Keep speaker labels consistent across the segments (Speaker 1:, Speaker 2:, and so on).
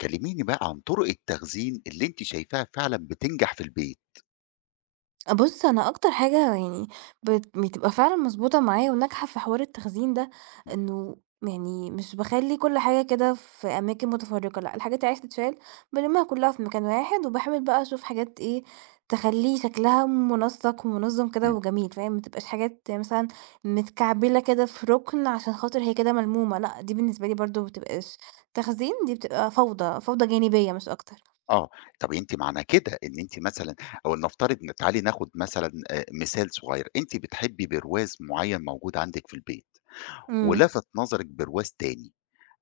Speaker 1: كلميني بقى عن طُرق التخزين اللي أنتِ شايفاها فعلًا بتنجح في البيت.
Speaker 2: بُص، أنا أكتر حاجة بتبقى فعلًا مضبوطة معايا وناجحة في حوار التخزين ده،
Speaker 1: إمم،
Speaker 2: إنه يعني مش باخلّي كل حاجة كده في أماكن متفرقة، لأ، الحاجات اللي عايزة تتشال بالمّها كلها في مكان واحد، وباحاول بقى أشوف حاجات إيه تخلّي شكلها منسق ومنظم كده
Speaker 1: إمم،
Speaker 2: وجميل، فاهم؟ ما تبقاش حاجات مثلًا متكعبلة كده في ركن عشان خاطر هي كده ملمومة، لأ، دي بالنسبة لي برضه ما بتبقاش تخزين، دي بتبقى فوضى، فوضى جانبية مش أكتر.
Speaker 1: آه، طَب أنتِ معنى كده إن أنتِ مثلًا أو لنفترض إن تعالي ناخد مثلًا مثال صغير، أنتِ بتحبّي برواز معيّن موجود عندِك في البيت
Speaker 2: إمم.
Speaker 1: ولَفَت نظرِك برواز تاني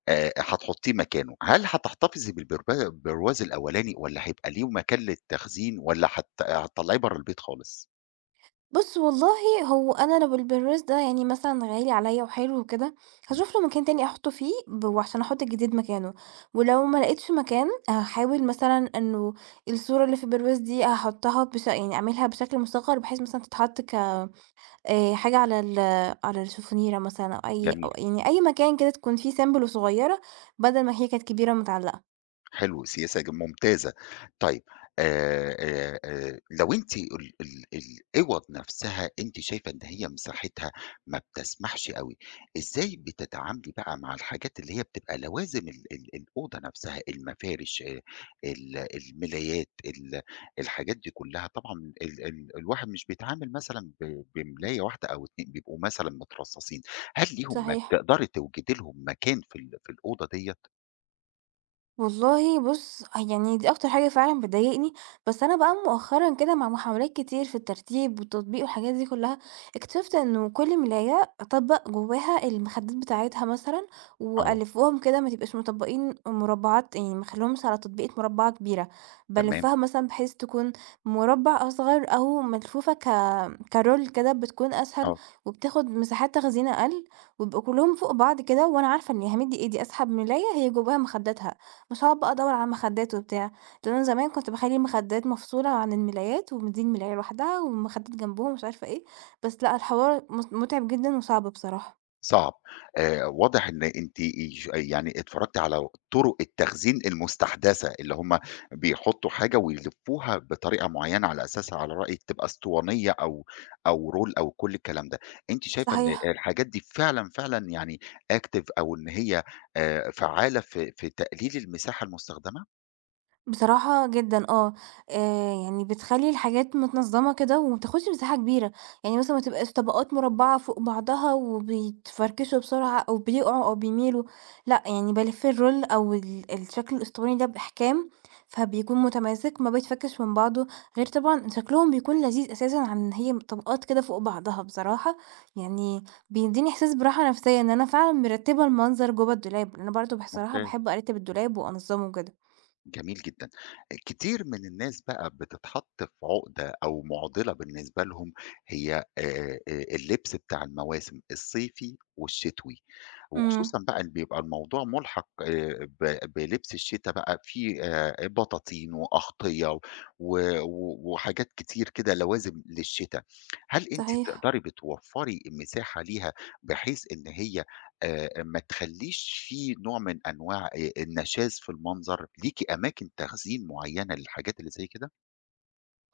Speaker 1: هتحطّيه مكانه، هل هتحتفظي بالبرواز الأولاني والّا هيبقى ليه مكان للتخزين والّا هتطلّعيه برّه البيت خالص؟
Speaker 2: بُص والله هو أنا لو البرواز ده يعني مثلًا غالي عليّا وحلو وكده،
Speaker 1: إمم،
Speaker 2: هاشوف له مكان تاني أحطه فيه وعشان أحط الجديد مكانه، ولو ما لقيتش مكان هاحاول مثلًا إنه الصورة اللي في البرواز دي هاحطها يعني أعملها بشكل مصغّر بحيث مثلًا تتحط حاجة على على الشوفونيرة مثلًا أو أي أو
Speaker 1: جميل.
Speaker 2: يعني أي مكان كده تكون فيه سيمبل وصغيّرة بدل ما هي كانت كبيرة ومتعلقة.
Speaker 1: حلو، سياسة ممتازة. طيب لو أنتِ ال ال العِوَض نَفْسها أنتِ شايفة إن هي مساحتها ما بتسمحش أوي، إزاي بتتعاملي بقى مع الحاجات اللي هي بتبقى لوازم ال ال الأوضة نَفْسها، المفارش ال الملايات، الحاجات دي كُلّها؟ طبعًا ال ال الواحد مش بيتعامل مثلًا بملاية واحدة أو 2 بيبقوا مثلًا مترصّصين، هل ليهم
Speaker 2: صحيح.
Speaker 1: تقدري توجدي لهم مكان في في الأوضة ديّة؟
Speaker 2: والله بُص، آه، يعني دي أكتر حاجة فعلًا بتضايقني، بس أنا بقى مؤخرًا كده مع محاولات كتير في الترتيب والتطبيق والحاجات دي كلها، اكتشفت إنه كل ملاية أطبّق جواها المخدات بتاعتها مثلًا،
Speaker 1: آه،
Speaker 2: وألفّهم كده ما تبقاش مطبّقين مربعات يعني ما اخليهمش على تطبيقة مربعة كبيرة،
Speaker 1: تمام،
Speaker 2: بالفّها مثلًا بحيث تكون مربع أصغر أو ملفوفة كroll كده بتكون أسهل،
Speaker 1: آه.
Speaker 2: وبتاخد مساحات تخزين أقل، ويبقوا كلّهم فوق بعض كده، وأنا عارفة إن أهمية دي إيه، دي أسحب ملاية هي جواها مخداتها. مش هاقعد بقى أدوّر على مخدات وبتاع، لإن أنا زمان كنت باخلّي المخدات مفصولة عن الملايات، ودي الملاية لوحدها والمخدات جنبهم ومش عارفة إيه، بس لأ الحوار متعب جدًا وصعب بصراحة.
Speaker 1: صعب. واضح إن أنتِ ايش يعني اتفرّجتِ على طُرق التخزين المستحدثة، اللي هم بيحطّوا حاجة ويلفّوها بطريقة معيّنة على أساسها على رأيِك تبقى أسطوانية أو رول أو كل الكلام ده. أنتِ شايفة إن
Speaker 2: صحيح.
Speaker 1: الحاجات دي فعلًا، فعلًا يعني active أو إن هي فعّالة في تقليل المساحة المستخدمة؟
Speaker 2: بصراحة جدًا آه، يعني بتخلّي الحاجات متنظّمة كده وما بتاخدش مساحة كبيرة، يعني مثلًا ما تبقاش طبقات مربعة فوق بعضها وبيتفركشوا بسرعة أو بيقعوا أو بيميلوا، لأ يعني بالِف الرول أو الشكل الأسطواني ده بإحكام، فبيكون متماسك ما بيتفكش من بعضه، غير طبعًا شكلهم بيكون لذيذ أساسًا عن إن هي طبقات كده فوق بعضها بصراحة، يعني بيدّيني إحساس براحة نفسية إن أنا فعلًا مرتّبة المنظر جوّه الدولاب، لأن أنا برضه بصراحة
Speaker 1: ممتاز.
Speaker 2: باحب أرتّب الدولاب وأنظّمه كده.
Speaker 1: جميل جدًا. كتير من الناس بقى بتتحط في عُقدة أو مُعضِلة بالنسبة لهم هي اللبس بتاع المواسم، الصيفي والشتوي،
Speaker 2: إمم.
Speaker 1: وخصوصًا بقى اللي بيبقى الموضوع مُلحَق ب بلبس الشتا بقى في بطاطين وأغطية و و وحاجات كتير كده لوازم للشتا. هل أنتِ
Speaker 2: صحيح.
Speaker 1: بتقدري بتوفّري مساحة ليها بحيث إن هي ما تخلّيش في نوع من أنواع النشاذ في المنظر، ليكِ أماكن تخزين معيّنة للحاجات اللي زي كده؟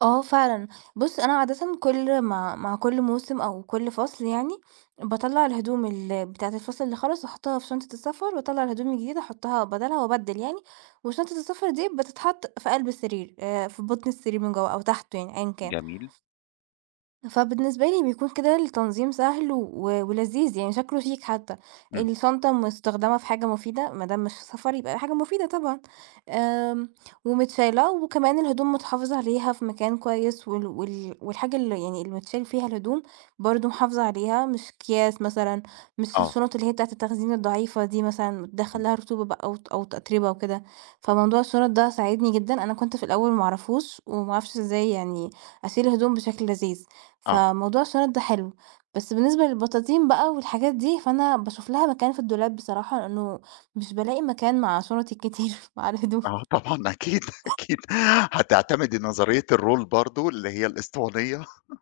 Speaker 2: آه فعلًا. بُص، أنا عادةً كل مع كل موسم أو كل فصل يعني، باطلّع الهدوم بتاعة الفصل اللي خلص وأحطها في شنطة السفر، واطلّع الهدوم الجديدة أحطها بدالها وأبدّل يعني، وشنطة السفر دي بتتحط في قلب السرير، في بطن السرير من جوّه أو تحته يعني أيًا كان.
Speaker 1: جميل.
Speaker 2: فبالنسبة لي بيكون كده التنظيم سهل ولذيذ، يعني شكله شيك حتى،
Speaker 1: إمم.
Speaker 2: الشنطة مستخدمة في حاجة مفيدة، ما دام مش سفر يبقى حاجة مفيدة طبعًا، آمم، ومتشالة وكمان الهدوم متحافظ عليها في مكان كويس، وال وال والحاجة اللي يعني اللي متشال فيها الهدوم برضه محافظة عليها، مش أكياس مثلًا، مش
Speaker 1: آه.
Speaker 2: الشنط اللي هي بتاعة التخزين الضعيفة دي مثلًا بتدخّل
Speaker 1: إمم.
Speaker 2: لها رطوبة بقى أو تتربة وكده، فموضوع الشنط ده ساعدني جدًا، أنا كنت في الأول ما أعرفوش وما أعرفش إزاي يعني أشيل هدوم بشكل لذيذ.
Speaker 1: آه.
Speaker 2: فموضوع الشنط ده حلو، بس بالنسبة للبطاطين بقى والحاجات دي، فأنا باشوف لها مكان في الدولاب بصراحة، لأنه مش بالاقي مكان مع شنطي الكتير مع الهدوم.
Speaker 1: آه طبعًا أكيد، أكيد. هتعتمدي نظرية الرول برضه اللي هي الأسطوانية.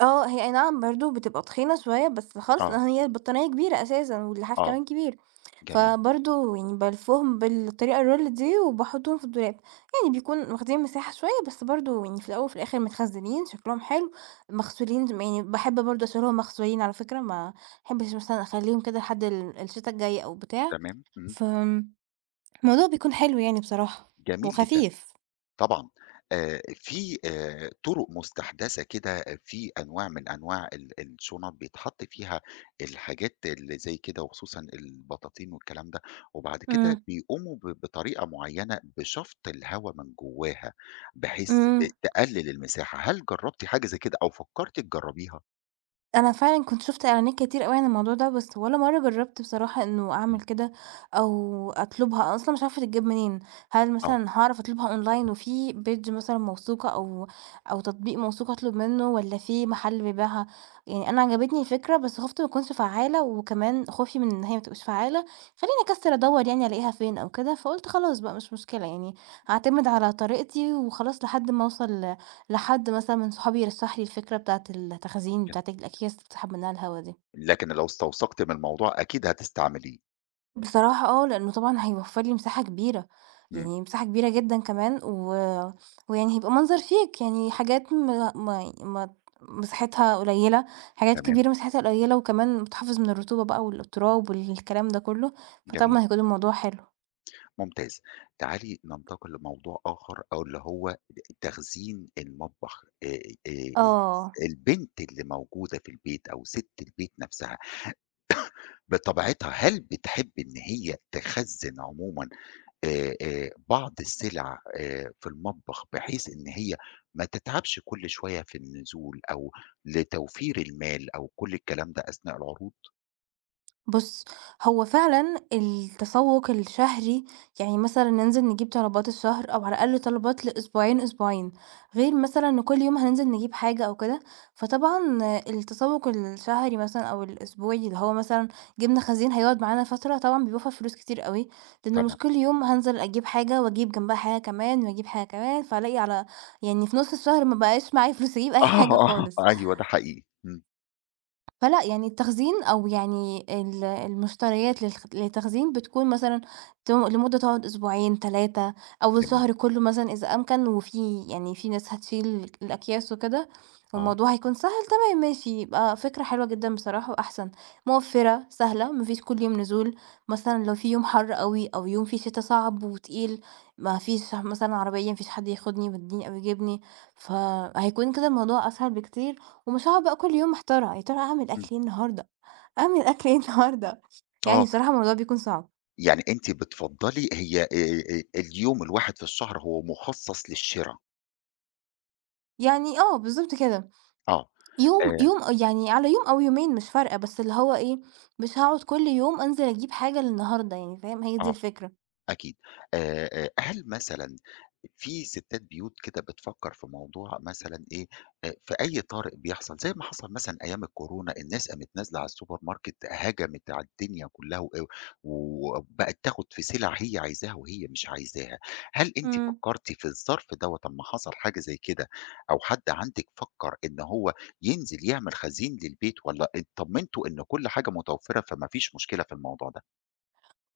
Speaker 2: آه، هي أي نعم برضه بتبقى تخينة شوية بس خالص
Speaker 1: آه.
Speaker 2: لإن هي البطانية كبيرة أساسًا واللحاف كمان
Speaker 1: آه.
Speaker 2: كبير،
Speaker 1: جميل.
Speaker 2: فبرضه يعني بالفّهم بالطريقة الroll دي وباحطّهم في الدولاب، يعني بيكون واخدين مساحة شوية بس برضه يعني في الأول وفي الآخر متخزّنين شكلهم حلو، مغسولين يعني باحب برضه أشيلهم مغسولين على فكرة ما أحبش مثلًا أخلّيهم كده لحد الشتا الجاي أو بتاع،
Speaker 1: تمام. إمم.
Speaker 2: فآمم، الموضوع بيكون حلو يعني بصراحة
Speaker 1: جميل جدًا.
Speaker 2: وخفيف.
Speaker 1: طبعًا، في طُرق مستحدثة كده آه، في أنواع من أنواع الشُنَط بيتحط فيها الحاجات اللي زي كده وخصوصًا البطاطين والكلام ده، وبعد كده
Speaker 2: إمم،
Speaker 1: بيقوموا بطريقة معيّنة بشَفْط الهوا من جوّاها، بحيث
Speaker 2: إمم.
Speaker 1: تقلل المساحة، هل جرّبتِ حاجة زي كده أو فكّرتِ تجرّبيها؟
Speaker 2: أنا فعلًا كنت شُفت إعلانات كتير أوي عن الموضوع ده، بس ولا مرّة جرّبت بصراحة إنه أعمل
Speaker 1: إمم،
Speaker 2: كده أو أطلبها، أنا أصلًا مش عارفة تتجاب منين، هل
Speaker 1: آه،
Speaker 2: مثلًا هاعرف أطلبها أونلاين وفي page مثلًا موثوقة أو أو تطبيق موثوق أطلب منه والّا في محل بيبيعها؟ يعني أنا عجبتني الفكرة، بس خُفت ما تكونش فعّالة وكمان خوفي من إن هي ما تبقاش فعّالة خلّاني أكسّل أدوّر يعني ألاقيها فين أو كده، فقُلت خلاص بقى مش مشكلة يعني هاعتمد على طريقتي وخلاص لحد ما أوصل لحد مثلًا من صحابي رشّح لي الفكرة بتاعة التخزين بتاعة الأكياس اللي بتسحب منها الهوا دي.
Speaker 1: لكن لو استوثقتِ من الموضوع أكيد هتستعمليه،
Speaker 2: بصراحة آه، لإنه طبعًا هيوفّر لي مساحة كبيرة،
Speaker 1: إمم،
Speaker 2: يعني مساحة كبيرة جدًا كمان ويعني هيبقى منظر شيك، يعني حاجات ما ما ما مساحتها قليلة، حاجات
Speaker 1: تمام،
Speaker 2: كبيرة مساحتها قليلة وكمان بتحافظ من الرطوبة بقى والتراب والكلام ده كُلّه،
Speaker 1: جميل.
Speaker 2: فطبعًا هيكون الموضوع حلو.
Speaker 1: ممتاز. تعالي ننتقل لموضوع آخر أو اللي هو تخزين المطبخ. آآ
Speaker 2: آه.
Speaker 1: البنت اللي موجودة في البيت أو سِت البيت نَفْسها بطبيعتها هل بتحب إن هي تخزّن عمومًا بعض السِلع في المطبخ بحيث إن هي ما تتعبش كل شوية في النزول أو لتوفير المال أو كل الكلام ده أثناء العروض؟
Speaker 2: بُص، هو فعلًا التسوق الشهري يعني مثلًا ننزل نجيب طلبات الشهر أو على الأقل طلبات لأسبوعين، أسبوعين، غير مثلًا إن كل يوم هننزل نجيب حاجة أو كده، فطبعًا التسوق الشهري مثلًا أو الأسبوعي اللي هو مثلًا جبنا خزين هيقعد معانا فترة، طبعًا بيوفّر فلوس كتير أوي، لإنه
Speaker 1: طبعًا.
Speaker 2: مش كل يوم هانزل أجيب حاجة وأجيب جنبها حاجة كمان وأجيب حاجة كمان، فالاقي على يعني في نُص الشهر ما بقاش معايا فلوس أجيب أي حاجة
Speaker 1: آه،
Speaker 2: خالص.
Speaker 1: آه، أيوه ده حقيقي. إمم،
Speaker 2: فلأ، يعني التخزين أو يعني المشتريات للتخزين بتكون مثلًا لمدة تقعد أسبوعين، 3 أو
Speaker 1: جميل.
Speaker 2: الشهر كلّه مثلًا إذا أمكن، وفي يعني في ناس هتشيل الأكياس وكده،
Speaker 1: آه،
Speaker 2: والموضوع هيكون سهل تمام ماشي، يبقى فكرة حلوة جدًا بصراحة وأحسن، موفّرة، سهلة، ما فيش كل يوم نزول، مثلًا لو في يوم حَر أوي أو يوم فيه شتا صعب وتقيل، ما فيش مثلًا عربية، ما فيش حد ياخدني ويوديني أو يجيبني، فهيكون كده الموضوع أسهل بكتير. ومش هاقعد بقى كل يوم محتارة، يا ترى أعمل
Speaker 1: إمم.
Speaker 2: أكل إيه النهارده، أعمل أكل إيه النهارده؟ يعني
Speaker 1: آه.
Speaker 2: بصراحة الموضوع بيكون صعب.
Speaker 1: يعني أنتِ بتفضّلي هي اليوم الواحد في الشهر هو مُخصّص للشِرا،
Speaker 2: يعني آه، بالضبط كده.
Speaker 1: آه، آآ،
Speaker 2: يعني على يوم أو يومين مش فارقة، بس اللي هو إيه، مش هاقعد كل يوم أنزل أجيب حاجة للنهارده يعني، فاهم؟ هي دي
Speaker 1: آه.
Speaker 2: الفكرة.
Speaker 1: أكيد. هل مثلًا في سِتّات بيوت كده بتفكّر في موضوع مثلًا إيه، في أي طارئ بيحصل، زي ما حصل مثلًا أيام الكورونا الناس قامت نازلة على السوبر ماركت هجمت على الدنيا كُلّها و وبقت تاخُد في سِلَع هي عايزاها وهي مش عايزاها. هل أنتِ
Speaker 2: إمم.
Speaker 1: فكّرتِ في الظرف دوّة أمّا حصل حاجة زي كده أو حد عندِك فكّر إن هو ينزل يعمل خزين للبيت والّا اتطمنتوا إن كل حاجة متوفّرة فما فيش مشكلة في الموضوع ده؟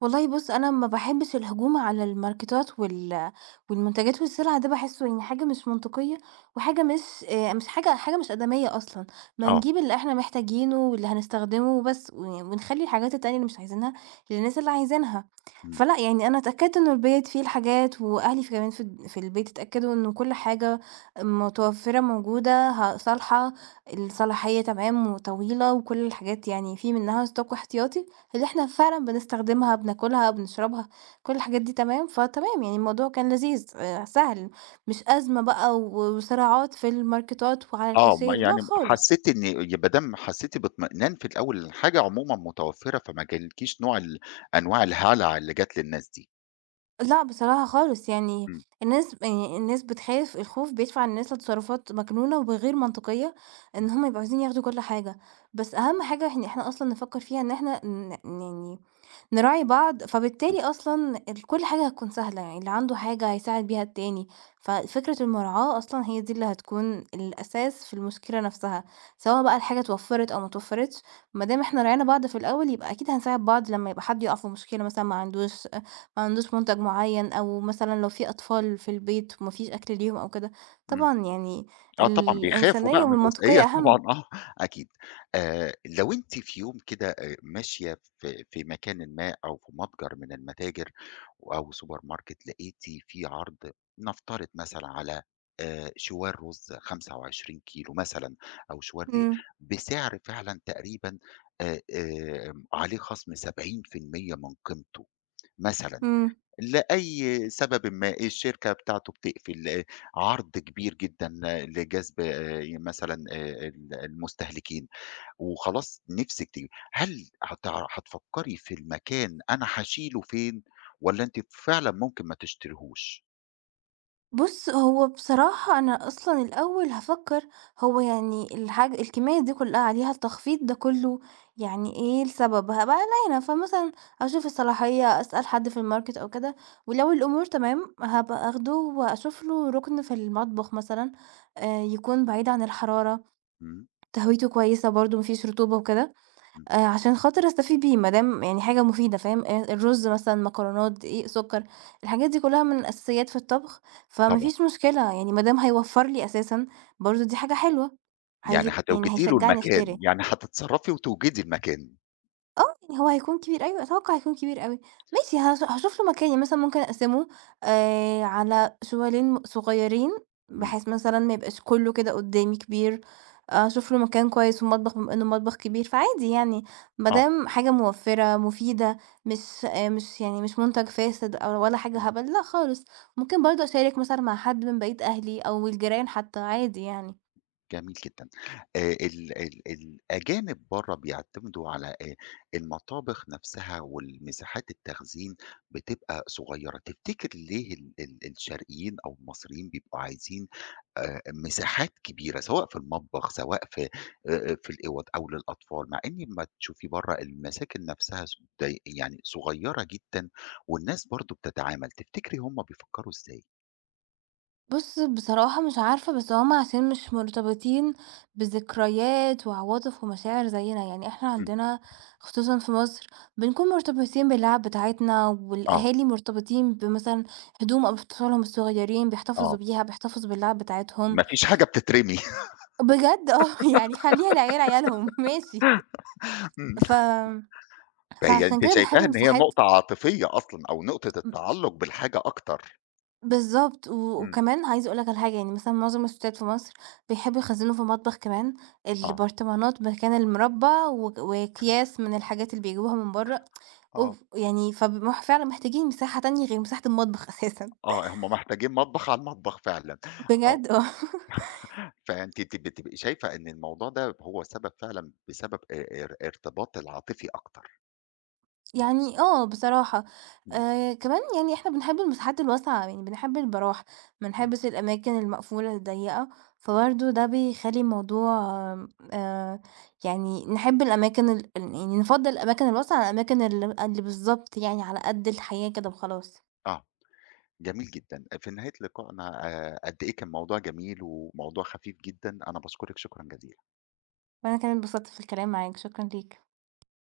Speaker 2: والله بُص، أنا ما باحبّش الهجوم على الماركتات والمنتجات والسلع ده باحسّه يعني حاجة مش منطقية، وحاجة مش مش حاجة مش آدمية أصلًا، ما
Speaker 1: آه.
Speaker 2: نجيب اللي إحنا محتاجينه واللي هنستخدمه وبس، ونخلّي الحاجات التانية اللي مش عايزينها للناس اللي عايزينها.
Speaker 1: إمم.
Speaker 2: فلأ، يعني أنا اتأكدت إنه البيت فيه الحاجات وأهلي كمان في في البيت اتأكدوا إنه كل حاجة متوفّرة موجودة صالحة، الصلاحية تمام وطويلة وكل الحاجات يعني في منّها stock احتياطي. اللي إحنا فعلًا بنستخدمها، بناكلها، بنشربها، كل الحاجات دي تمام، فتمام يعني الموضوع كان لذيذ، سهل مش أزمة بقى وصراعات في الماركتات وعلى
Speaker 1: آه، ما
Speaker 2: الكاشير، لأ
Speaker 1: يعني
Speaker 2: خالص،
Speaker 1: حسّيتِ إن يبقى دام حسّيتِ باطمئنان في الأول إن الحاجة عمومًا متوفّرة، فما جالكيش نوع ال أنواع الهلع اللي جات للناس دي.
Speaker 2: لأ بصراحة خالص يعني
Speaker 1: إمم،
Speaker 2: الناس يعني الناس بتخاف الخوف بيدفع الناس لتصرفات مجنونة وغير منطقية، إن
Speaker 1: إمم،
Speaker 2: هُم يبقوا عايزين ياخدوا كل حاجة، بس أهم حاجة إحنا أصلًا نفكر فيها إن إحنا يعني نراعي بعض،
Speaker 1: إمم،
Speaker 2: فبالتالي أصلًا كل حاجة هتكون سهلة، يعني اللي عنده حاجة هيساعد بيها التاني، ففكرة المراعاة أصلًا هي دي اللي هتكون الأساس في المشكلة نفسها، سواء بقى الحاجة اتوفّرت أو ما اتوفّرتش، ما دام إحنا راعينا بعض في الأول يبقى أكيد هنساعد بعض لمّا يبقى حد يُقع في مشكلة مثلًا ما عندوش منتج معيّن أو مثلًا لو في أطفال في البيت وما فيش أكل ليهم أو كده،
Speaker 1: إمم.
Speaker 2: طبعًا يعني
Speaker 1: آه طبعًا، بيخافوا
Speaker 2: الإنسانية
Speaker 1: بقى من
Speaker 2: والمنطقية
Speaker 1: الجزئية طبعًا
Speaker 2: أهم.
Speaker 1: آه، أكيد. لو أنتِ في يوم كده ماشية في مكانٍ ما أو في متجر من المتاجر أو سوبر ماركت، لقيتِ في عرض نفترض مثلًا على شوال رز 25 كيلو مثلًا أو شوال دقيق
Speaker 2: إمم،
Speaker 1: بسعر فعلًا تقريبًا عليه خصم 70% من قيمته. مثلًا،
Speaker 2: إمم.
Speaker 1: لأي سببٍ ما إيه الشركة بتاعته بتقفل، عرض كبير جدًا لجذب مثلًا ال المستهلكين وخلاص نِفْسِك تيجي، هل هتفكّري في المكان أنا هاشيله فين والّا أنتِ فعلًا ممكن ما تشتريهوش؟
Speaker 2: بُص، هو بصراحة أنا أصلًا الأول هافكّر هو يعني الكمية دي كلّها عليها التخفيض ده كلّه يعني إيه السبب؟ هابقى قلقانة، فمثلًا أشوف الصلاحية، أسأل حد في الماركت أو كده، ولو الأمور تمام هابقى آخده وأشوف له رُكن في المطبخ مثلًا، يكون بعيد عن الحرارة،
Speaker 1: إمم،
Speaker 2: تهويته كويسة برضه ما فيش رطوبة وكده.
Speaker 1: إمم،
Speaker 2: عشان خاطر أستفيد بيه، ما دام يعني حاجة مفيدة فاهم، الرز مثلًا، مكرونات، دقيق، سكر، الحاجات دي كلها من الأساسيات في الطبخ، فما
Speaker 1: طبعًا،
Speaker 2: فيش مشكلة يعني ما دام هيوفّر لي أساسًا برضه دي حاجة حلوة،
Speaker 1: يعني
Speaker 2: هي يعني
Speaker 1: هتوجدي له
Speaker 2: هيشجعني
Speaker 1: المكان،
Speaker 2: أشتري.
Speaker 1: يعني هتتصرّفي وتوجدي المكان،
Speaker 2: آه، يعني هو هيكون كبير أيوه، أتوقع هيكون كبير أوي، ماشي هاشوف له مكان، يعني مثلًا ممكن أقسمه على شوالين صغيّرين،
Speaker 1: إمم،
Speaker 2: بحيث مثلًا ما يبقاش كلّه كده قدّامي كبير، آه، أشوف له مكان كويس ومطبخ بما إنه مطبخ كبير، فعادي يعني ما
Speaker 1: آه.
Speaker 2: دام حاجة موفّرة، مفيدة، مش يعني مش مُنتَج فاسد أو ولا حاجة هبل، لأ خالص، ممكن برضه أشارك مثلًا مع حد من بقية أهلي أو الجيران حتى عادي يعني.
Speaker 1: جميل جدًا. ال ال الأجانب برّه بيعتمدوا على المطابخ نفسها والمساحات التخزين بتبقى صغيّرة، تفتكر ليه ال ال الشرقيين أو المصريين بيبقوا عايزين مساحات كبيرة، سواء في المطبخ، سواء في الأوَض أو للأطفال، مع إن أمّا تشوفي برّه المساكن نفسها ص ضي يعني صغيّرة جدًا والناس برضه بتتعامل، تفتكري هم بيفكّروا إزاي؟
Speaker 2: بُص، بصراحة مش عارفة، بس هُم عشان مش مرتبطين بذكريات وعواطف ومشاعر زينا، يعني إحنا
Speaker 1: إمم،
Speaker 2: عندنا خصوصًا في مصر بنكون مرتبطين باللعب بتاعتنا،
Speaker 1: آه،
Speaker 2: والأهالي مرتبطين بمثلًا هدوم أطفالهم الصغيرين
Speaker 1: آه،
Speaker 2: بيحتفظوا بيها، بيحتفظوا باللعب بتاعتهم،
Speaker 1: ما فيش حاجة بتترمي.
Speaker 2: بجد آه، يعني خلّيها العيال عيالهم ماشي، ف
Speaker 1: فهي أنتِ
Speaker 2: فعشان كده بنحب
Speaker 1: شايفاها إن هي
Speaker 2: مساحات
Speaker 1: نقطة عاطفية أصلًا أو نقطة التعلُّق بالحاجة أكتر.
Speaker 2: بالضبط،
Speaker 1: إمم،
Speaker 2: وكمان عايزة أقول لك على حاجة، يعني مثلًا معظم الستات في مصر بيحبّوا يخزّنوا في المطبخ كمان
Speaker 1: آه،
Speaker 2: البرطمانات مكان المربى وأكياس من الحاجات اللي بيجيبوها من برّه،
Speaker 1: آه،
Speaker 2: أوف! يعني فبيبقوا فعلًا محتاجين مساحة تانية غير مساحة المطبخ أساسًا،
Speaker 1: آه، هم محتاجين مطبخ على المطبخ فعلًا، آه.
Speaker 2: بجد آه.
Speaker 1: فأنتِ بتبقي شايفة إن الموضوع ده هو السبب فعلًا بسبب ار ارتباط العاطفي أكتر.
Speaker 2: يعني آه بصراحة،
Speaker 1: إمم،
Speaker 2: كمان يعني إحنا بنحب المساحات الواسعة، يعني بنحب البراح، ما
Speaker 1: إمم،
Speaker 2: نحبش الأماكن المقفولة الضيّقة، فبرضه ده بيخلّي الموضوع آآ يعني نحب الأماكن يعني نفضّل الأماكن الواسعة على الأماكن اللي بالضبط يعني على قد الحياة كده وخلاص،
Speaker 1: آه، جميل جدًا. في نهاية لقائنا قد إيه كان موضوع جميل وموضوع خفيف جدًا، أنا باشكرِك شكرًا جزيلًا.
Speaker 2: وأنا كمان اتبسطت في الكلام معاك، شكرًا ليك.